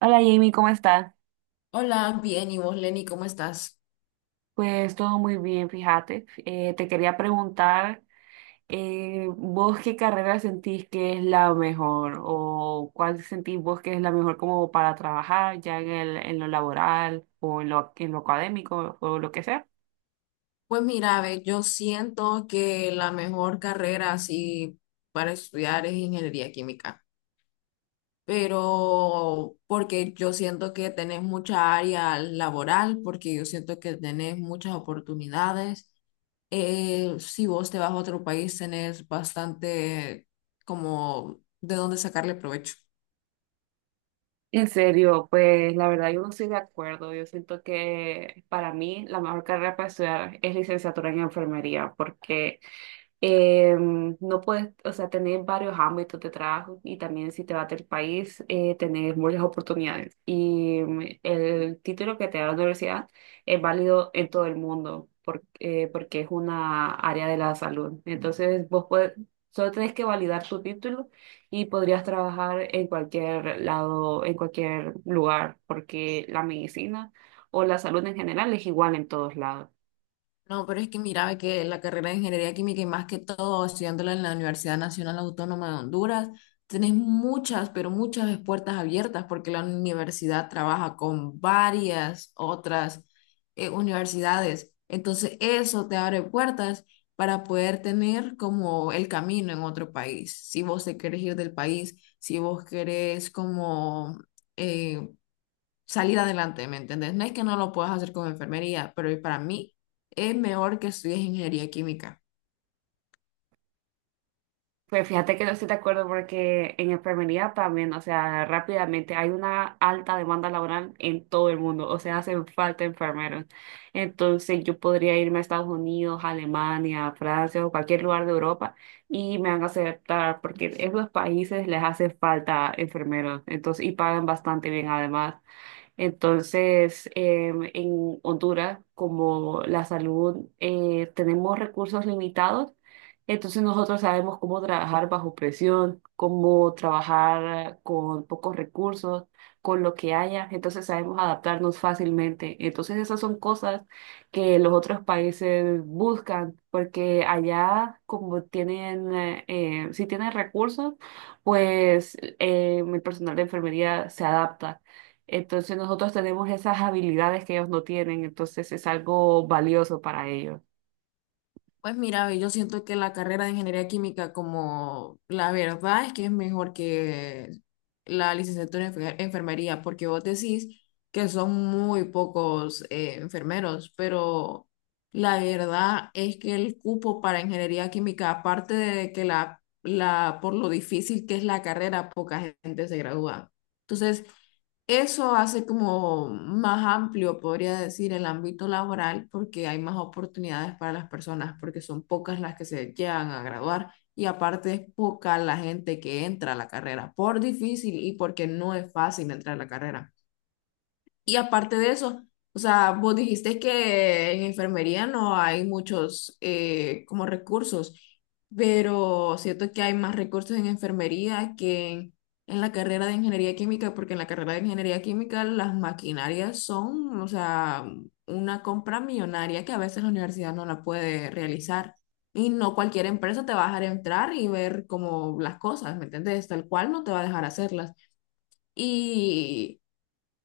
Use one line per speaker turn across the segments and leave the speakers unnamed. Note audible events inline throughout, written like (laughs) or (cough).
Hola Jamie, ¿cómo estás?
Hola, bien, ¿y vos, Lenny, cómo estás?
Pues todo muy bien, fíjate. Te quería preguntar, ¿vos qué carrera sentís que es la mejor? ¿O cuál sentís vos que es la mejor como para trabajar ya en lo laboral o en lo académico o lo que sea?
Pues mira, ve, yo siento que la mejor carrera así para estudiar es ingeniería química, pero porque yo siento que tenés mucha área laboral, porque yo siento que tenés muchas oportunidades. Si vos te vas a otro país, tenés bastante como de dónde sacarle provecho.
En serio, pues la verdad yo no estoy de acuerdo. Yo siento que para mí la mejor carrera para estudiar es licenciatura en enfermería porque no puedes, o sea, tener varios ámbitos de trabajo y también si te vas del país, tener muchas oportunidades. Y el título que te da la universidad es válido en todo el mundo porque es una área de la salud. Entonces, vos puedes, solo tenés que validar tu título y podrías trabajar en cualquier lado, en cualquier lugar, porque la medicina o la salud en general es igual en todos lados.
No, pero es que miraba que la carrera de ingeniería química y más que todo estudiándola en la Universidad Nacional Autónoma de Honduras, tenés muchas, pero muchas puertas abiertas porque la universidad trabaja con varias otras universidades. Entonces eso te abre puertas para poder tener como el camino en otro país. Si vos te querés ir del país, si vos querés como eh, salir adelante, ¿me entiendes? No es que no lo puedas hacer con enfermería, pero para mí es mejor que estudies ingeniería química.
Pues fíjate que no estoy de acuerdo porque en enfermería también, o sea, rápidamente hay una alta demanda laboral en todo el mundo, o sea, hacen falta enfermeros. Entonces yo podría irme a Estados Unidos, Alemania, Francia o cualquier lugar de Europa y me van a aceptar porque en los países les hace falta enfermeros, entonces, y pagan bastante bien además. Entonces, en Honduras, como la salud, tenemos recursos limitados, entonces nosotros sabemos cómo trabajar bajo presión, cómo trabajar con pocos recursos, con lo que haya, entonces sabemos adaptarnos fácilmente. Entonces, esas son cosas que los otros países buscan, porque allá, como tienen, si tienen recursos, pues el personal de enfermería se adapta. Entonces nosotros tenemos esas habilidades que ellos no tienen, entonces es algo valioso para ellos.
Pues mira, yo siento que la carrera de ingeniería química, como la verdad es que es mejor que la licenciatura en enfermería, porque vos decís que son muy pocos enfermeros, pero la verdad es que el cupo para ingeniería química, aparte de que la por lo difícil que es la carrera, poca gente se gradúa. Entonces, eso hace como más amplio, podría decir, el ámbito laboral porque hay más oportunidades para las personas, porque son pocas las que se llegan a graduar y aparte es poca la gente que entra a la carrera por difícil y porque no es fácil entrar a la carrera. Y aparte de eso, o sea, vos dijiste que en enfermería no hay muchos como recursos, pero siento que hay más recursos en enfermería que en la carrera de ingeniería química, porque en la carrera de ingeniería química las maquinarias son, o sea, una compra millonaria que a veces la universidad no la puede realizar. Y no cualquier empresa te va a dejar entrar y ver como las cosas, ¿me entiendes? Tal cual no te va a dejar hacerlas. Y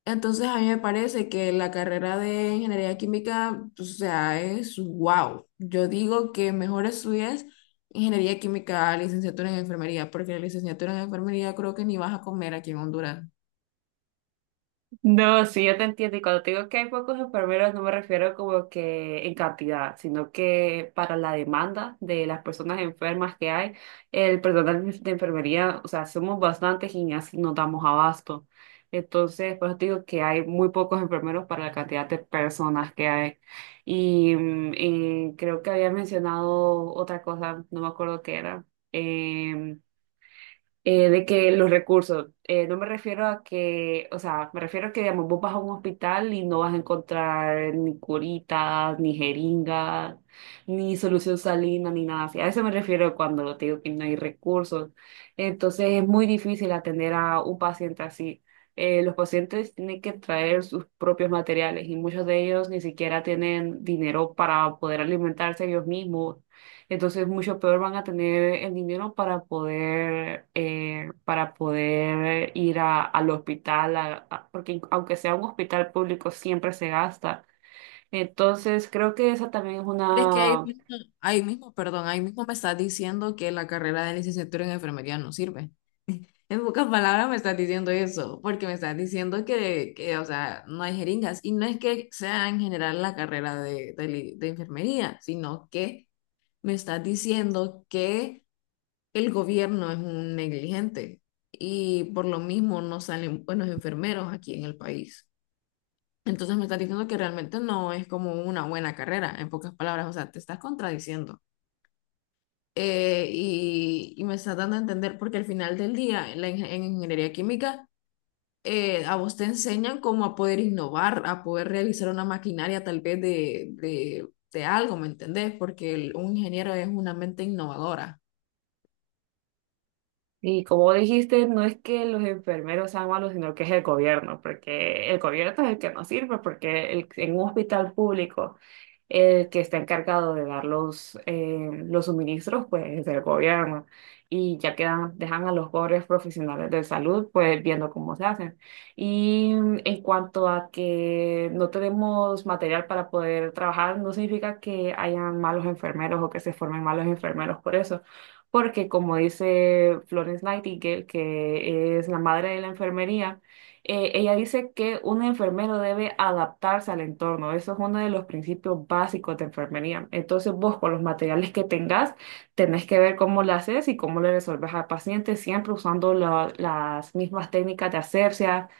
entonces a mí me parece que la carrera de ingeniería química, o sea, es wow. Yo digo que mejor estudies ingeniería química, licenciatura en enfermería, porque la licenciatura en enfermería creo que ni vas a comer aquí en Honduras.
No, sí, yo te entiendo. Y cuando te digo que hay pocos enfermeros, no me refiero como que en cantidad, sino que para la demanda de las personas enfermas que hay, el personal de enfermería, o sea, somos bastantes y ni así nos damos abasto. Entonces, por eso te digo que hay muy pocos enfermeros para la cantidad de personas que hay. Y, creo que había mencionado otra cosa, no me acuerdo qué era. em, de que los recursos, no me refiero a que, o sea, me refiero a que, digamos, vos vas a un hospital y no vas a encontrar ni curitas, ni jeringas, ni solución salina, ni nada así. A eso me refiero cuando te digo que no hay recursos. Entonces es muy difícil atender a un paciente así. Los pacientes tienen que traer sus propios materiales y muchos de ellos ni siquiera tienen dinero para poder alimentarse ellos mismos, entonces mucho peor van a tener el dinero para poder al hospital, porque aunque sea un hospital público, siempre se gasta. Entonces, creo que esa también es
¿Crees que ahí
una.
mismo, perdón, ahí mismo me estás diciendo que la carrera de licenciatura en enfermería no sirve? En pocas palabras me estás diciendo eso, porque me estás diciendo que, o sea, no hay jeringas. Y no es que sea en general la carrera de de enfermería, sino que me estás diciendo que el gobierno es un negligente y por lo mismo no salen buenos enfermeros aquí en el país. Entonces me estás diciendo que realmente no es como una buena carrera, en pocas palabras, o sea, te estás contradiciendo. Y me estás dando a entender, porque al final del día, en ingeniería química, a vos te enseñan cómo a poder innovar, a poder realizar una maquinaria tal vez de algo, ¿me entendés? Porque un ingeniero es una mente innovadora.
Y como dijiste, no es que los enfermeros sean malos, sino que es el gobierno, porque el gobierno es el que nos sirve, porque en un hospital público, el que está encargado de dar los suministros, pues es el gobierno. Y ya quedan, dejan a los pobres profesionales de salud, pues viendo cómo se hacen. Y en cuanto a que no tenemos material para poder trabajar, no significa que hayan malos enfermeros o que se formen malos enfermeros por eso, porque como dice Florence Nightingale, que es la madre de la enfermería, ella dice que un enfermero debe adaptarse al entorno. Eso es uno de los principios básicos de enfermería. Entonces vos con los materiales que tengas, tenés que ver cómo lo haces y cómo le resolves al paciente, siempre usando las mismas técnicas de asepsia,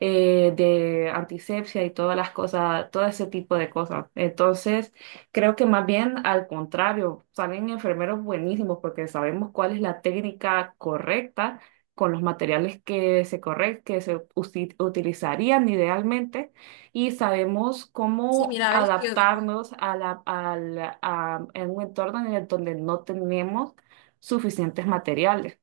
de antisepsia y todas las cosas, todo ese tipo de cosas. Entonces, creo que más bien al contrario, salen enfermeros buenísimos porque sabemos cuál es la técnica correcta con los materiales que se corre- que se usi- utilizarían idealmente y sabemos
Sí,
cómo
mira, ves que yo digo.
adaptarnos a en un entorno en el donde no tenemos suficientes materiales.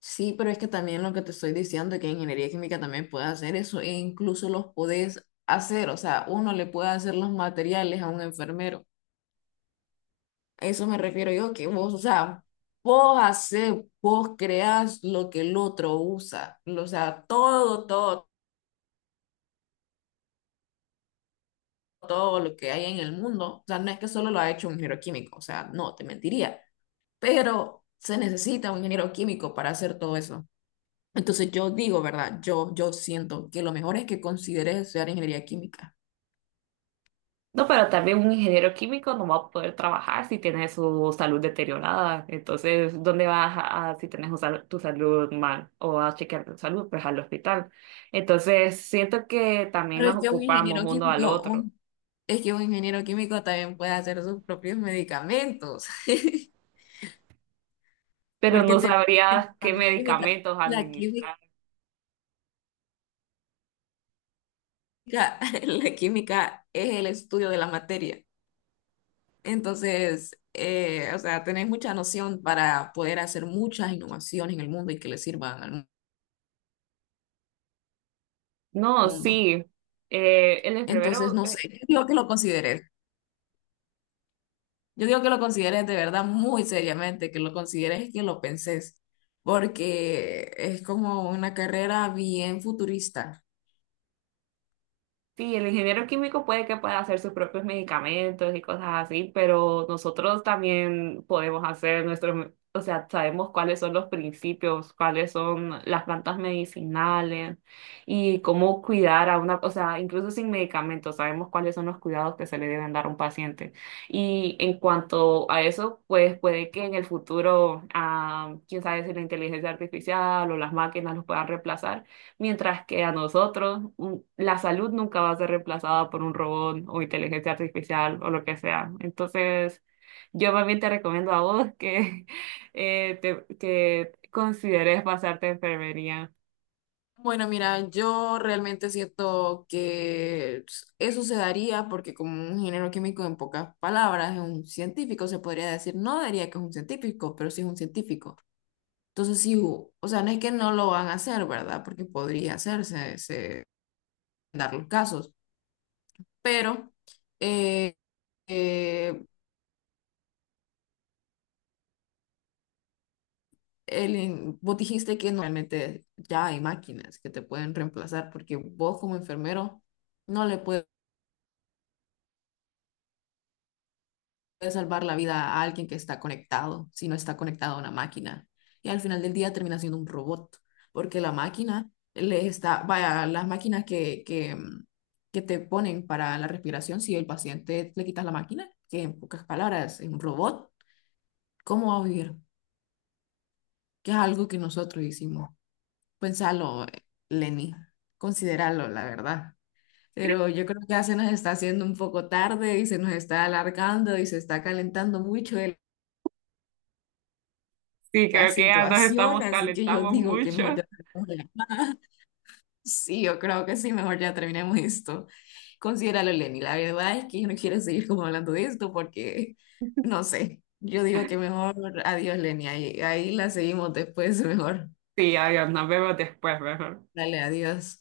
Sí, pero es que también lo que te estoy diciendo, que ingeniería química también puede hacer eso, e incluso los podés hacer, o sea, uno le puede hacer los materiales a un enfermero. A eso me refiero yo, que vos, o sea, vos hacés, vos creás lo que el otro usa, o sea, todo, todo lo que hay en el mundo, o sea, no es que solo lo ha hecho un ingeniero químico, o sea, no, te mentiría, pero se necesita un ingeniero químico para hacer todo eso. Entonces yo digo, ¿verdad? Yo siento que lo mejor es que consideres estudiar ingeniería química.
No, pero también un ingeniero químico no va a poder trabajar si tiene su salud deteriorada. Entonces, ¿dónde vas si tienes tu salud mal o a chequear tu salud? Pues al hospital. Entonces, siento que también
Pero
nos
es que un
ocupamos
ingeniero
uno al
químico,
otro,
un- es que un ingeniero químico también puede hacer sus propios medicamentos, (laughs)
pero
porque
no
tenemos que
sabrías
usar
qué
la química.
medicamentos
La química,
administrar.
(laughs) la química es el estudio de la materia. Entonces, o sea, tenés mucha noción para poder hacer muchas innovaciones en el mundo y que le sirvan al
No,
mundo.
sí. Eh, el
Entonces,
enfermero
no sé, (laughs) yo digo que lo consideres. Yo digo que lo consideres de verdad muy seriamente, que lo consideres y que lo penses, porque es como una carrera bien futurista.
Sí, el ingeniero químico puede que pueda hacer sus propios medicamentos y cosas así, pero nosotros también podemos hacer nuestros, o sea, sabemos cuáles son los principios, cuáles son las plantas medicinales y cómo cuidar a una, o sea, incluso sin medicamentos, sabemos cuáles son los cuidados que se le deben dar a un paciente. Y en cuanto a eso, pues puede que en el futuro, ah, quién sabe si la inteligencia artificial o las máquinas los puedan reemplazar. Mientras que a nosotros la salud nunca va a ser reemplazada por un robot o inteligencia artificial o lo que sea. Entonces, yo más bien te recomiendo a vos que, (laughs) que consideres pasarte a enfermería.
Bueno, mira, yo realmente siento que eso se daría porque como un ingeniero químico en pocas palabras es un científico, se podría decir, no diría que es un científico, pero sí es un científico. Entonces sí, o sea, no es que no lo van a hacer, ¿verdad? Porque podría hacerse, dar los casos, pero eh, eh, el, vos dijiste que normalmente ya hay máquinas que te pueden reemplazar porque vos como enfermero no le puedes salvar la vida a alguien que está conectado si no está conectado a una máquina. Y al final del día termina siendo un robot porque la máquina le está, vaya, las máquinas que que te ponen para la respiración, si el paciente le quitas la máquina, que en pocas palabras es un robot, ¿cómo va a vivir? Que es algo que nosotros hicimos. Pensalo, Lenny, considéralo, la verdad. Pero yo creo que ya se nos está haciendo un poco tarde y se nos está alargando y se está calentando mucho
Sí,
la
creo que ya nos
situación,
estamos
así que yo
calentamos
digo que mejor
mucho.
ya terminemos la llamada. (laughs) Sí, yo creo que sí, mejor ya terminemos esto. Considéralo, Lenny. La verdad es que yo no quiero seguir como hablando de esto porque, no sé, yo digo que mejor adiós, Lenny. Ahí la seguimos después, (laughs) mejor.
Sí, adiós, nos vemos después, mejor.
Dale, adiós.